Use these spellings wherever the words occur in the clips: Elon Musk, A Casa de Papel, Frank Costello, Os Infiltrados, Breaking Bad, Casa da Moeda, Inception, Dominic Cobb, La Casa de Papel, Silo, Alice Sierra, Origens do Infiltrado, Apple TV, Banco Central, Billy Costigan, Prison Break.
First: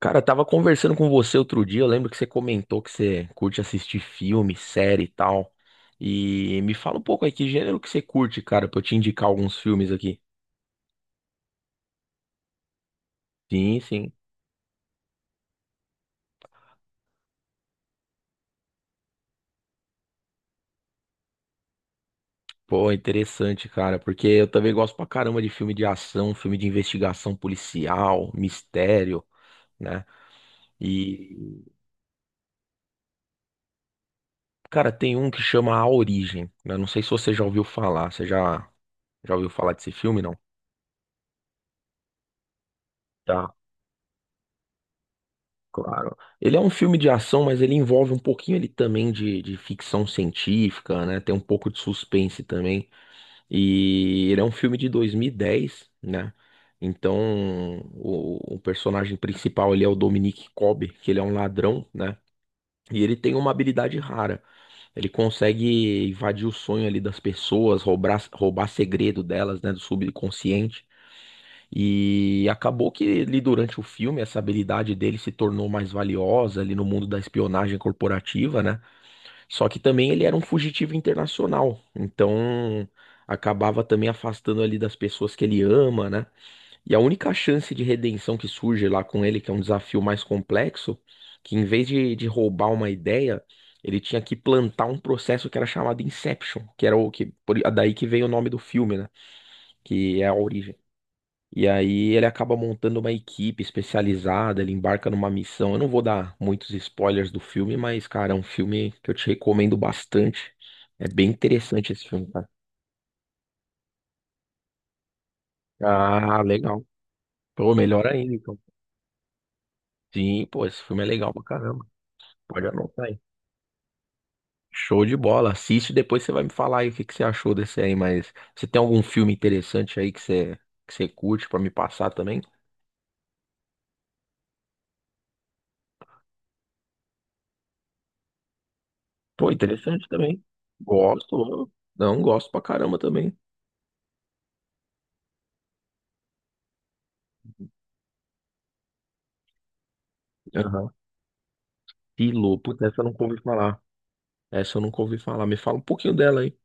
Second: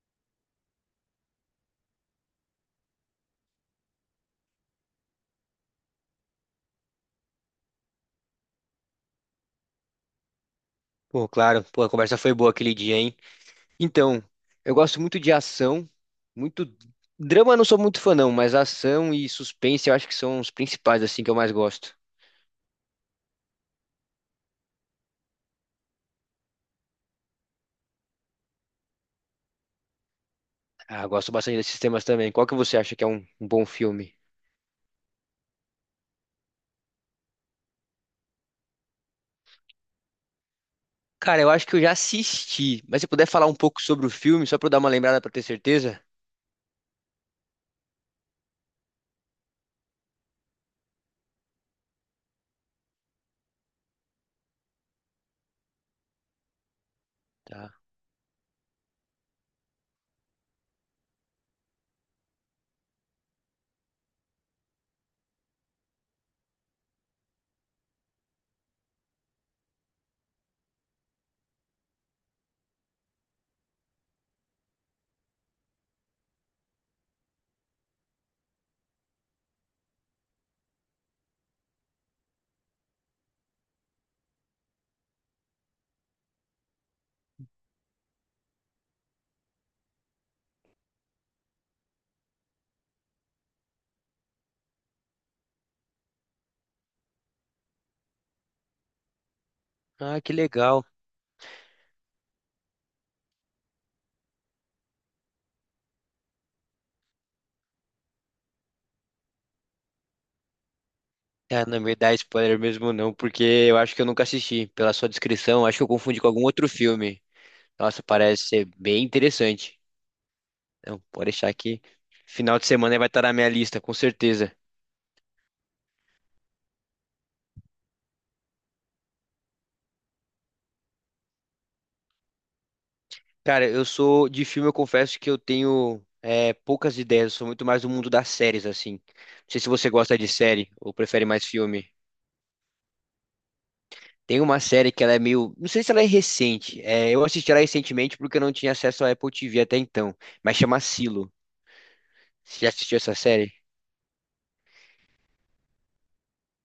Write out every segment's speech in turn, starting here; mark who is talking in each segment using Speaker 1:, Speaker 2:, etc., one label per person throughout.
Speaker 1: Cara, eu tava conversando com você outro dia, eu lembro que você comentou que você curte assistir filme, série e tal. E me fala um pouco aí, que gênero que você curte, cara, pra eu te indicar alguns filmes aqui.
Speaker 2: Pô, claro. Pô, a conversa foi boa aquele dia, hein?
Speaker 1: Sim, sim.
Speaker 2: Então, eu gosto muito de ação, muito drama eu não sou muito fã não, mas ação e suspense eu acho que são os principais assim que eu mais gosto.
Speaker 1: Pô, interessante, cara, porque eu também gosto pra caramba de filme de ação, filme de investigação policial, mistério, né?
Speaker 2: Ah, gosto bastante
Speaker 1: E,
Speaker 2: desses temas também. Qual que você acha que é um bom filme?
Speaker 1: cara, tem um que chama A Origem, né? Não sei se você já ouviu falar, você já ouviu falar desse filme, não?
Speaker 2: Cara, eu acho que eu já assisti, mas se puder falar
Speaker 1: Tá.
Speaker 2: um pouco sobre o filme, só pra eu dar uma lembrada pra ter certeza?
Speaker 1: Claro. Ele é um filme de ação, mas ele envolve um pouquinho ele também de ficção científica, né? Tem um pouco de suspense também. E ele é um filme de 2010, né?
Speaker 2: Tá.
Speaker 1: Então, o personagem principal ele é o Dominic Cobb, que ele é um ladrão, né? E ele tem uma habilidade rara. Ele consegue invadir o sonho ali das pessoas, roubar segredo delas, né? Do subconsciente. E acabou que ele, durante o filme, essa habilidade dele se tornou mais valiosa ali no mundo da espionagem corporativa, né? Só que também ele era um fugitivo internacional, então acabava também afastando ali das pessoas que ele ama, né? E a única chance de redenção que surge lá com ele, que é um desafio mais complexo, que em vez de roubar uma ideia, ele tinha que plantar um processo que era chamado Inception, que era o que, daí que vem o nome do filme, né?
Speaker 2: Ah,
Speaker 1: Que é
Speaker 2: que
Speaker 1: a origem.
Speaker 2: legal.
Speaker 1: E aí ele acaba montando uma equipe especializada, ele embarca numa missão. Eu não vou dar muitos spoilers do filme, mas, cara, é um filme que eu te recomendo bastante. É bem
Speaker 2: Ah, não
Speaker 1: interessante
Speaker 2: me
Speaker 1: esse
Speaker 2: dá
Speaker 1: filme, cara.
Speaker 2: spoiler mesmo não, porque eu acho que eu nunca assisti. Pela sua descrição, acho que eu confundi com
Speaker 1: Ah,
Speaker 2: algum outro
Speaker 1: legal.
Speaker 2: filme.
Speaker 1: Pô,
Speaker 2: Nossa,
Speaker 1: melhor ainda,
Speaker 2: parece
Speaker 1: então.
Speaker 2: ser bem interessante.
Speaker 1: Sim, pô, esse
Speaker 2: Não,
Speaker 1: filme é
Speaker 2: pode
Speaker 1: legal pra
Speaker 2: deixar que
Speaker 1: caramba.
Speaker 2: final
Speaker 1: Pode
Speaker 2: de semana
Speaker 1: anotar
Speaker 2: vai
Speaker 1: aí.
Speaker 2: estar na minha lista, com certeza.
Speaker 1: Show de bola. Assiste, depois você vai me falar aí o que que você achou desse aí, mas você tem algum filme interessante aí que você curte pra me passar também?
Speaker 2: Cara, eu sou de filme, eu confesso que eu tenho é, poucas ideias, eu sou muito mais do mundo das séries, assim. Não
Speaker 1: Pô,
Speaker 2: sei se você
Speaker 1: interessante
Speaker 2: gosta de
Speaker 1: também.
Speaker 2: série ou prefere mais
Speaker 1: Gosto,
Speaker 2: filme.
Speaker 1: não, gosto pra caramba também.
Speaker 2: Tem uma série que ela é meio. Não sei se ela é recente. É, eu assisti ela recentemente porque eu não tinha acesso à Apple TV até então. Mas chama Silo.
Speaker 1: Pilo,
Speaker 2: Você já
Speaker 1: puta,
Speaker 2: assistiu
Speaker 1: essa eu
Speaker 2: essa
Speaker 1: nunca ouvi
Speaker 2: série?
Speaker 1: falar. Essa eu nunca ouvi falar. Me fala um pouquinho dela aí.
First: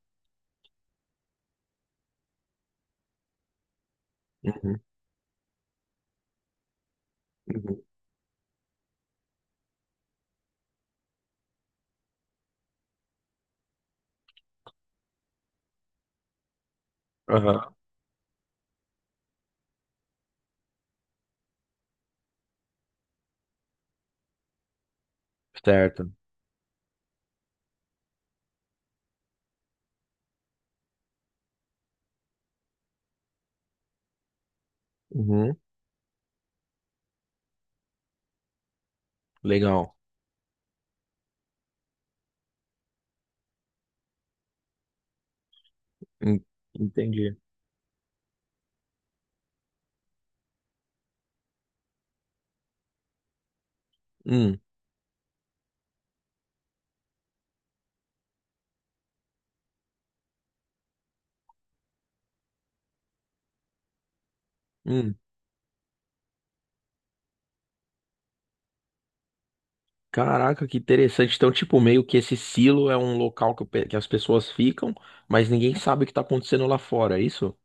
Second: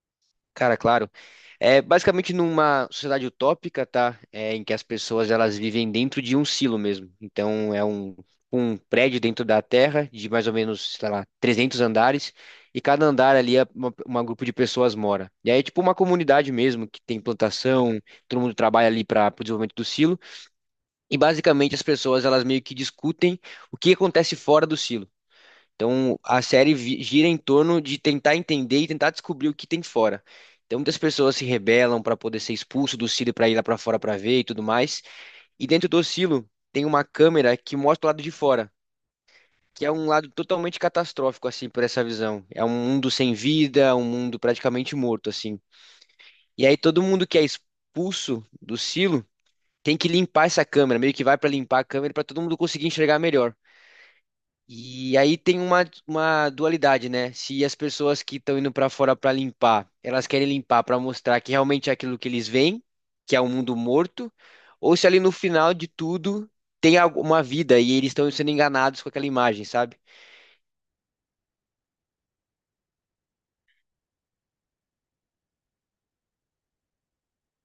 Speaker 2: Cara, claro. É basicamente numa sociedade utópica, tá? É, em que
Speaker 1: Uhum,
Speaker 2: as pessoas elas vivem dentro de um silo mesmo. Então
Speaker 1: uhum.
Speaker 2: é um prédio dentro da Terra de mais ou menos, sei lá, 300 andares e cada andar ali é uma grupo de pessoas mora. E aí é tipo uma comunidade mesmo que tem
Speaker 1: Aham.
Speaker 2: plantação, todo mundo trabalha ali para o desenvolvimento do silo e basicamente as pessoas elas meio que discutem o que acontece fora do silo.
Speaker 1: Certo.
Speaker 2: Então a gira em torno de tentar entender e tentar descobrir o que tem fora. Então muitas pessoas se rebelam para poder ser expulso do silo para ir lá para fora para ver e tudo mais.
Speaker 1: Uhum,
Speaker 2: E dentro do silo tem uma câmera que mostra o lado de fora, que é
Speaker 1: legal.
Speaker 2: um lado totalmente catastrófico assim por essa visão. É um mundo sem vida, um mundo praticamente morto assim.
Speaker 1: En-
Speaker 2: E aí todo mundo
Speaker 1: Entendi.
Speaker 2: que é expulso do silo tem que limpar essa câmera, meio que vai para limpar a câmera para todo mundo conseguir enxergar melhor.
Speaker 1: Hum,
Speaker 2: E aí tem uma dualidade, né? Se as pessoas que estão indo para fora para limpar, elas querem limpar para mostrar que realmente é aquilo que eles veem, que é um mundo morto, ou se
Speaker 1: hum.
Speaker 2: ali no final de tudo tem alguma vida e eles estão sendo enganados com aquela imagem, sabe?
Speaker 1: Caraca, que interessante. Então, tipo, meio que esse silo é um local que, que as pessoas ficam, mas ninguém sabe o que tá acontecendo lá fora, é isso?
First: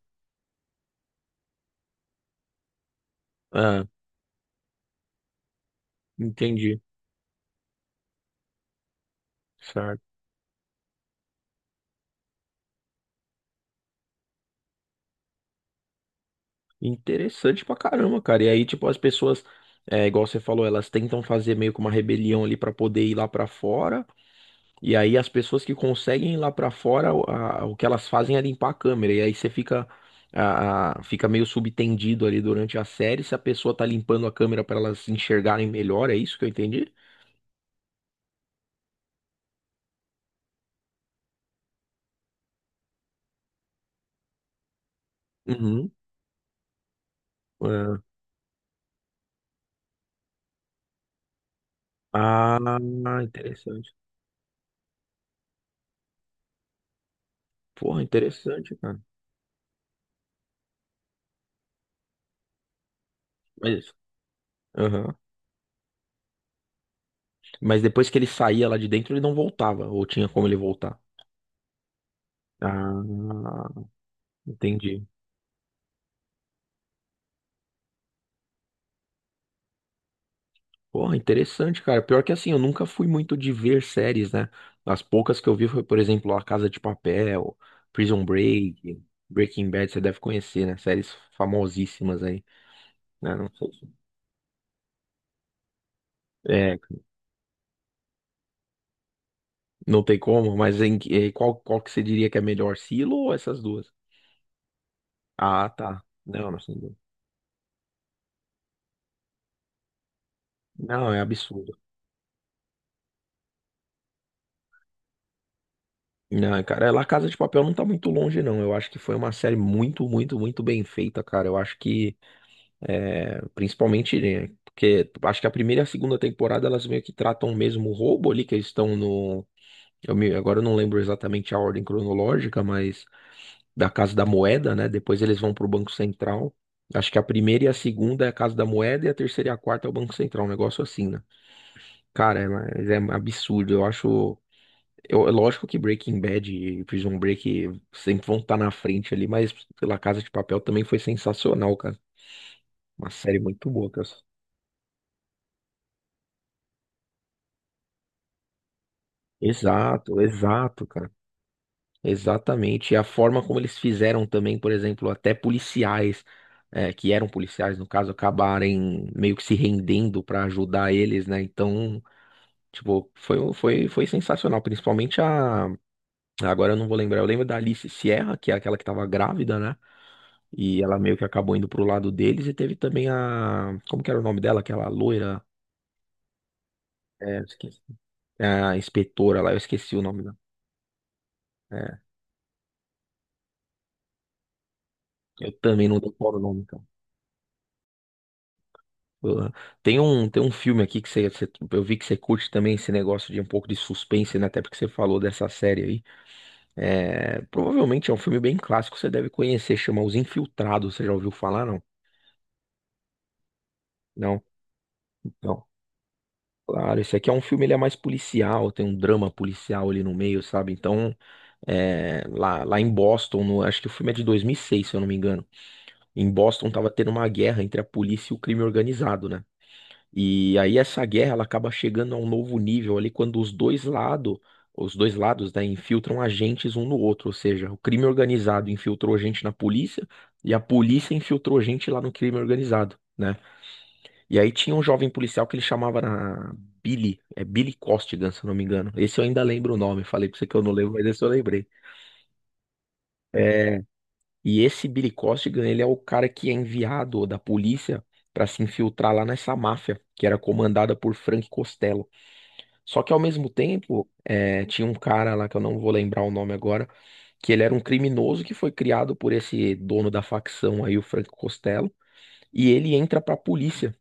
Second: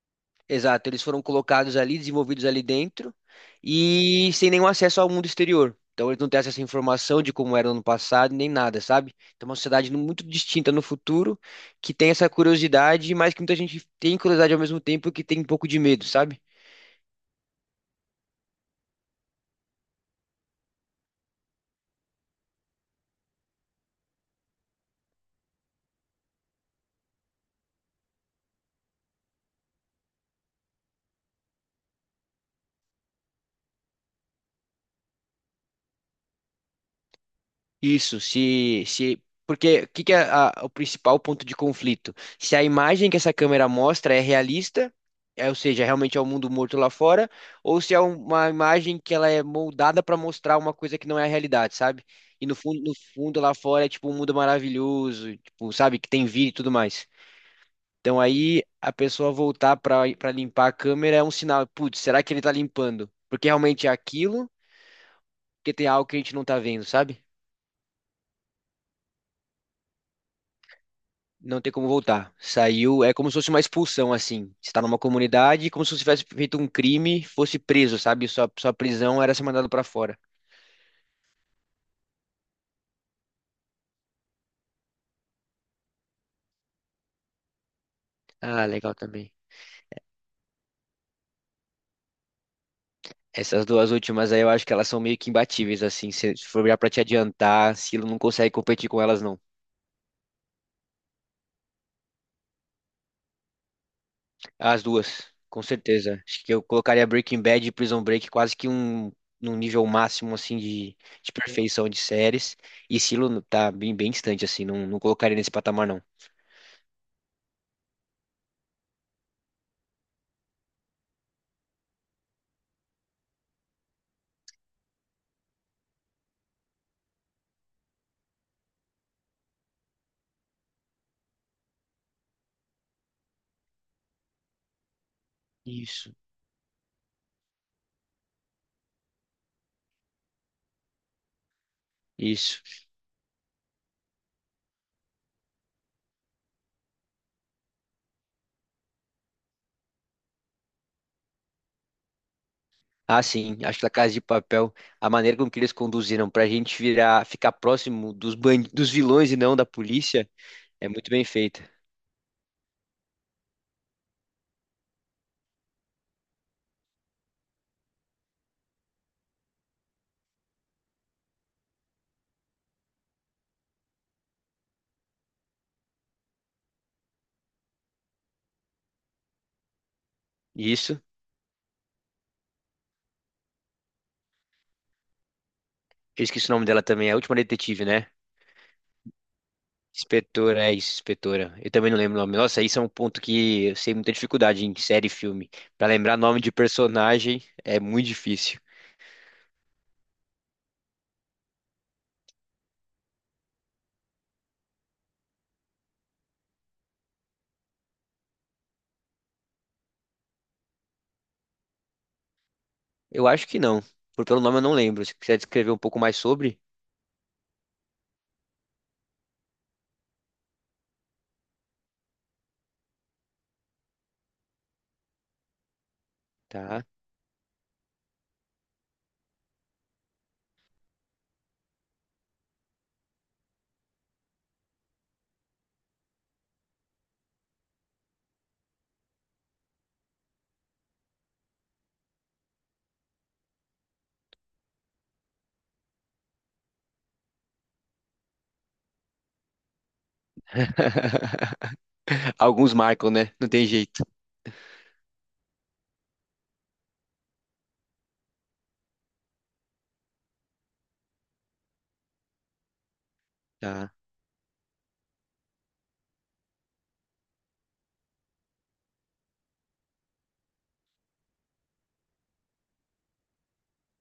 Speaker 2: Exato, eles foram colocados ali, desenvolvidos ali dentro
Speaker 1: Ah,
Speaker 2: e sem nenhum acesso ao mundo exterior. Então eles não têm acesso à
Speaker 1: entendi.
Speaker 2: informação de como era no ano passado, nem nada, sabe? Então é uma
Speaker 1: Certo.
Speaker 2: muito distinta no futuro, que tem essa curiosidade, mas que muita gente tem curiosidade ao mesmo tempo que tem um pouco de medo, sabe?
Speaker 1: Interessante pra caramba, cara. E aí, tipo, as pessoas, é, igual você falou, elas tentam fazer meio que uma rebelião ali pra poder ir lá pra fora. E aí as pessoas que conseguem ir lá pra fora, o que elas fazem é limpar a câmera. E aí você fica, fica meio subtendido ali durante a série se a pessoa tá limpando a câmera pra elas enxergarem melhor, é isso que eu entendi?
Speaker 2: Isso, se, porque o que que o principal ponto de conflito? Se a imagem que essa câmera mostra é realista, é, ou seja,
Speaker 1: Uhum.
Speaker 2: realmente é o mundo morto lá fora, ou se
Speaker 1: É.
Speaker 2: é uma imagem que ela é moldada para mostrar uma coisa que não é a realidade, sabe? E no
Speaker 1: Ah,
Speaker 2: fundo, no fundo lá fora é
Speaker 1: interessante.
Speaker 2: tipo um mundo maravilhoso, tipo, sabe, que tem vida e tudo mais.
Speaker 1: Porra,
Speaker 2: Então aí
Speaker 1: interessante,
Speaker 2: a
Speaker 1: cara.
Speaker 2: pessoa voltar para limpar a câmera é um sinal, putz, será que ele tá limpando? Porque realmente é
Speaker 1: Mas,
Speaker 2: aquilo,
Speaker 1: Aham.
Speaker 2: porque tem algo que a gente não tá vendo, sabe?
Speaker 1: Mas depois que ele saía lá de dentro, ele não voltava, ou tinha como ele voltar?
Speaker 2: Não tem como voltar. Saiu, é como se fosse uma
Speaker 1: Ah,
Speaker 2: expulsão, assim. Você tá numa
Speaker 1: entendi.
Speaker 2: comunidade, como se você tivesse feito um crime, fosse preso, sabe? Sua prisão era ser mandado pra fora.
Speaker 1: Porra, interessante, cara. Pior que assim, eu nunca fui muito de ver séries, né? As poucas que eu vi foi, por exemplo, A Casa de Papel, Prison
Speaker 2: Ah, legal
Speaker 1: Break,
Speaker 2: também.
Speaker 1: Breaking Bad, você deve conhecer, né? Séries famosíssimas aí, né? Não
Speaker 2: Essas
Speaker 1: sei
Speaker 2: duas
Speaker 1: se...
Speaker 2: últimas aí eu acho que elas são meio que imbatíveis, assim. Se for
Speaker 1: É,
Speaker 2: olhar pra te adiantar, Silo não consegue competir com elas, não.
Speaker 1: não tem como, mas em, qual que você diria que é melhor, Silo ou essas duas?
Speaker 2: As duas, com
Speaker 1: Ah, tá.
Speaker 2: certeza. Acho
Speaker 1: Não,
Speaker 2: que
Speaker 1: não
Speaker 2: eu
Speaker 1: sei.
Speaker 2: colocaria Breaking Bad e Prison Break quase que um, num nível máximo, assim,
Speaker 1: Não, é
Speaker 2: de
Speaker 1: absurdo.
Speaker 2: perfeição de séries. E Silo tá bem, bem distante, assim. Não, não colocaria nesse patamar, não.
Speaker 1: Não, cara, é, La Casa de Papel não tá muito longe, não. Eu acho que foi uma série muito, muito, muito bem feita, cara. Eu acho que é, principalmente, né, porque acho que a primeira e a segunda temporada elas meio que tratam o mesmo roubo ali, que eles estão no. Agora eu não lembro exatamente a ordem cronológica, mas da Casa da Moeda, né? Depois eles vão pro Banco
Speaker 2: Isso.
Speaker 1: Central. Acho que a primeira e a segunda é a Casa da Moeda e a terceira e a quarta é o Banco Central, um negócio assim, né? Cara, é,
Speaker 2: Isso.
Speaker 1: mas é absurdo. Eu acho. Eu, é lógico que Breaking Bad e Prison Break sempre vão estar na frente ali, mas pela Casa de Papel também foi sensacional, cara. Uma
Speaker 2: Ah,
Speaker 1: série
Speaker 2: sim,
Speaker 1: muito
Speaker 2: acho que
Speaker 1: boa,
Speaker 2: La
Speaker 1: cara.
Speaker 2: Casa de Papel, a maneira com que eles conduziram pra gente virar, ficar próximo dos dos vilões e não da
Speaker 1: Exato,
Speaker 2: polícia,
Speaker 1: exato,
Speaker 2: é muito
Speaker 1: cara.
Speaker 2: bem feita.
Speaker 1: Exatamente. E a forma como eles fizeram também, por exemplo, até policiais, que eram policiais, no caso, acabarem meio que se rendendo para ajudar eles, né? Então, tipo, foi sensacional. Principalmente a. Agora eu não vou lembrar. Eu lembro da Alice Sierra, que é aquela que tava grávida, né?
Speaker 2: E
Speaker 1: E ela
Speaker 2: isso,
Speaker 1: meio que acabou indo pro lado deles. E teve também a. Como que era o nome dela? Aquela loira.
Speaker 2: eu esqueci o nome dela também, é a última
Speaker 1: É, eu esqueci.
Speaker 2: detetive, né?
Speaker 1: É, a inspetora lá, eu esqueci o nome dela.
Speaker 2: Inspetora, é isso, inspetora. Eu também não
Speaker 1: É,
Speaker 2: lembro o nome. Nossa, isso é um ponto que eu sei muita dificuldade em série e filme.
Speaker 1: eu também
Speaker 2: Pra
Speaker 1: não
Speaker 2: lembrar
Speaker 1: decoro o
Speaker 2: nome de
Speaker 1: nome.
Speaker 2: personagem é muito difícil.
Speaker 1: Porra. Tem um filme aqui que eu vi que você curte também esse negócio de um pouco de suspense, né? Até porque você falou dessa série aí. É, provavelmente é um filme bem clássico, você deve conhecer, chama Os Infiltrados, você já ouviu falar, não?
Speaker 2: Eu acho que não, por pelo
Speaker 1: Não?
Speaker 2: nome eu não lembro. Se quiser
Speaker 1: Não.
Speaker 2: descrever um pouco mais sobre,
Speaker 1: Claro, esse aqui é um filme, ele é mais policial, tem um drama policial ali no meio, sabe? Então, é, lá em Boston, acho que o filme é de 2006 se eu não me engano. Em Boston
Speaker 2: tá?
Speaker 1: tava tendo uma guerra entre a polícia e o crime organizado, né? E aí essa guerra ela acaba chegando a um novo nível ali quando os dois lados, né, infiltram agentes um no outro, ou seja, o crime organizado infiltrou gente na polícia e a polícia infiltrou gente lá no crime organizado, né? E aí tinha um jovem policial que ele Billy, é Billy Costigan, se eu não me engano. Esse eu ainda lembro o nome, falei pra você que eu não lembro, mas esse eu lembrei.
Speaker 2: Alguns marcam, né? Não tem
Speaker 1: É,
Speaker 2: jeito.
Speaker 1: e esse Billy Costigan, ele é o cara que é enviado da polícia para se infiltrar lá nessa máfia, que era comandada por Frank Costello. Só que ao mesmo
Speaker 2: Tá,
Speaker 1: tempo, é, tinha um cara lá que eu não vou lembrar o nome agora, que ele era um criminoso que foi criado por esse dono da facção aí, o Franco Costello, e ele entra pra polícia.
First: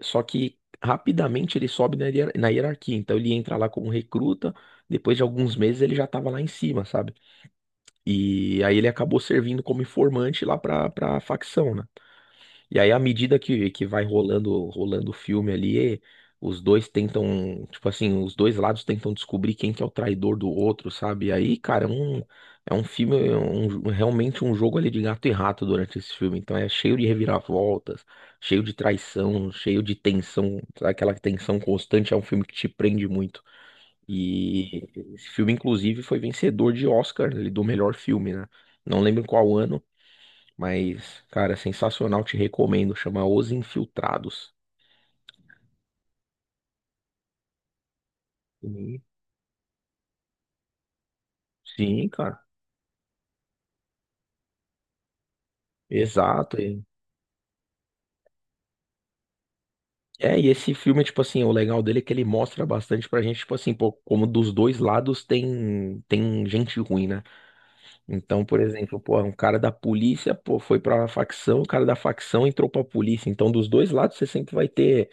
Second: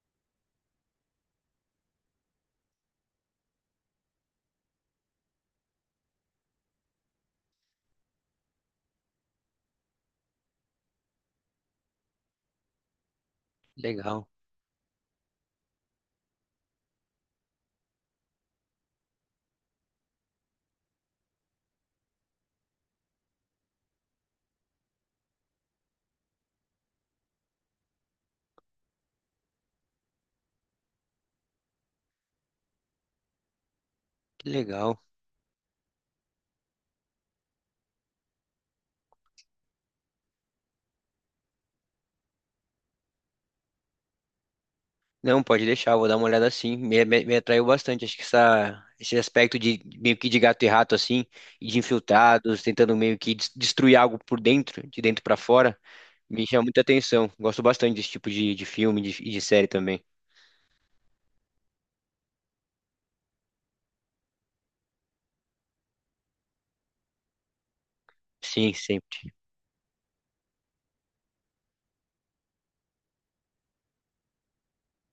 Speaker 1: Só que rapidamente ele sobe na hierarquia, então ele entra lá como recruta, depois de alguns meses ele já tava lá em cima, sabe? E aí ele acabou servindo como informante lá pra facção, né? E aí, à medida que vai
Speaker 2: legal,
Speaker 1: rolando o filme ali, os dois tentam, tipo assim, os dois lados tentam descobrir quem que é o traidor do outro, sabe? E aí, cara, realmente um jogo ali de gato e rato durante esse filme. Então é cheio de reviravoltas, cheio de traição, cheio de tensão, aquela tensão constante. É um filme que te prende muito.
Speaker 2: que
Speaker 1: E
Speaker 2: legal.
Speaker 1: esse filme, inclusive, foi vencedor de Oscar, ele, do melhor filme, né? Não lembro qual ano, mas, cara, sensacional, te recomendo. Chama Os Infiltrados.
Speaker 2: Não, pode deixar, vou dar uma olhada assim. Me atraiu bastante. Acho que essa,
Speaker 1: Sim,
Speaker 2: esse aspecto de meio que de gato e rato, assim, e de
Speaker 1: sim, cara.
Speaker 2: infiltrados, tentando meio que destruir algo por dentro, de dentro pra fora, me
Speaker 1: Exato.
Speaker 2: chama muita atenção. Gosto bastante desse tipo de filme série também.
Speaker 1: É, e esse filme, tipo assim, o legal dele é que ele mostra bastante pra gente, tipo assim, pô, como dos dois lados tem gente ruim, né? Então, por
Speaker 2: Sim,
Speaker 1: exemplo, pô, um
Speaker 2: sempre.
Speaker 1: cara da polícia, pô, foi pra facção, o cara da facção entrou pra polícia. Então, dos dois lados, você sempre vai ter.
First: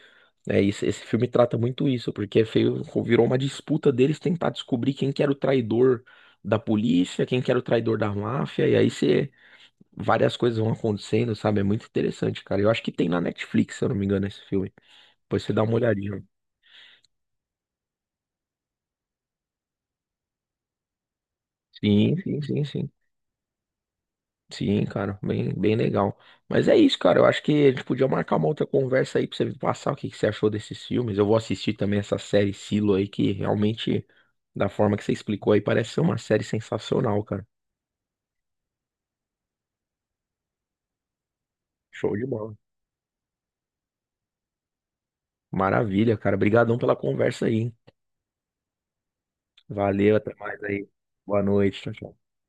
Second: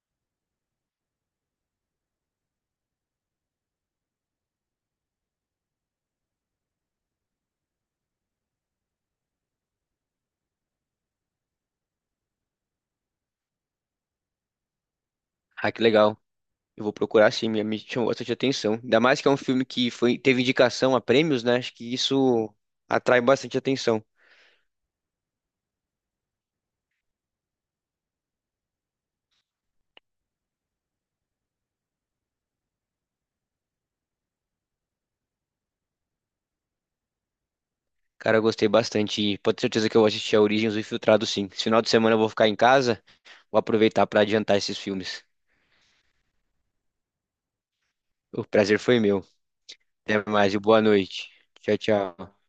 Speaker 1: É, esse filme trata muito isso, porque virou uma disputa deles tentar descobrir quem que era o traidor da polícia, quem que era o traidor da máfia, e aí você, várias coisas vão acontecendo, sabe? É muito interessante, cara. Eu acho que tem na Netflix, se eu não me engano, esse filme. Depois você dá
Speaker 2: Ah,
Speaker 1: uma
Speaker 2: que legal.
Speaker 1: olhadinha.
Speaker 2: Eu vou procurar sim, me chamou bastante atenção. Ainda mais que é um filme que foi, teve indicação a prêmios, né? Acho que
Speaker 1: Sim, sim,
Speaker 2: isso
Speaker 1: sim, sim.
Speaker 2: atrai bastante atenção.
Speaker 1: Sim, cara, bem, bem legal. Mas é isso, cara. Eu acho que a gente podia marcar uma outra conversa aí pra você me passar o que que você achou desses filmes. Eu vou assistir também essa série Silo aí, que realmente, da forma que você explicou aí, parece ser uma série sensacional, cara.
Speaker 2: Cara, eu gostei bastante. E pode ter certeza que eu vou assistir a Origens do Infiltrado, sim. Esse final de
Speaker 1: Show
Speaker 2: semana eu
Speaker 1: de
Speaker 2: vou ficar
Speaker 1: bola.
Speaker 2: em casa. Vou aproveitar para adiantar esses filmes.
Speaker 1: Maravilha, cara. Obrigadão pela conversa aí, hein?
Speaker 2: O prazer foi meu.
Speaker 1: Valeu,
Speaker 2: Até
Speaker 1: até
Speaker 2: mais e
Speaker 1: mais
Speaker 2: boa
Speaker 1: aí.
Speaker 2: noite.
Speaker 1: Boa
Speaker 2: Tchau,
Speaker 1: noite, tchau, tchau.
Speaker 2: tchau.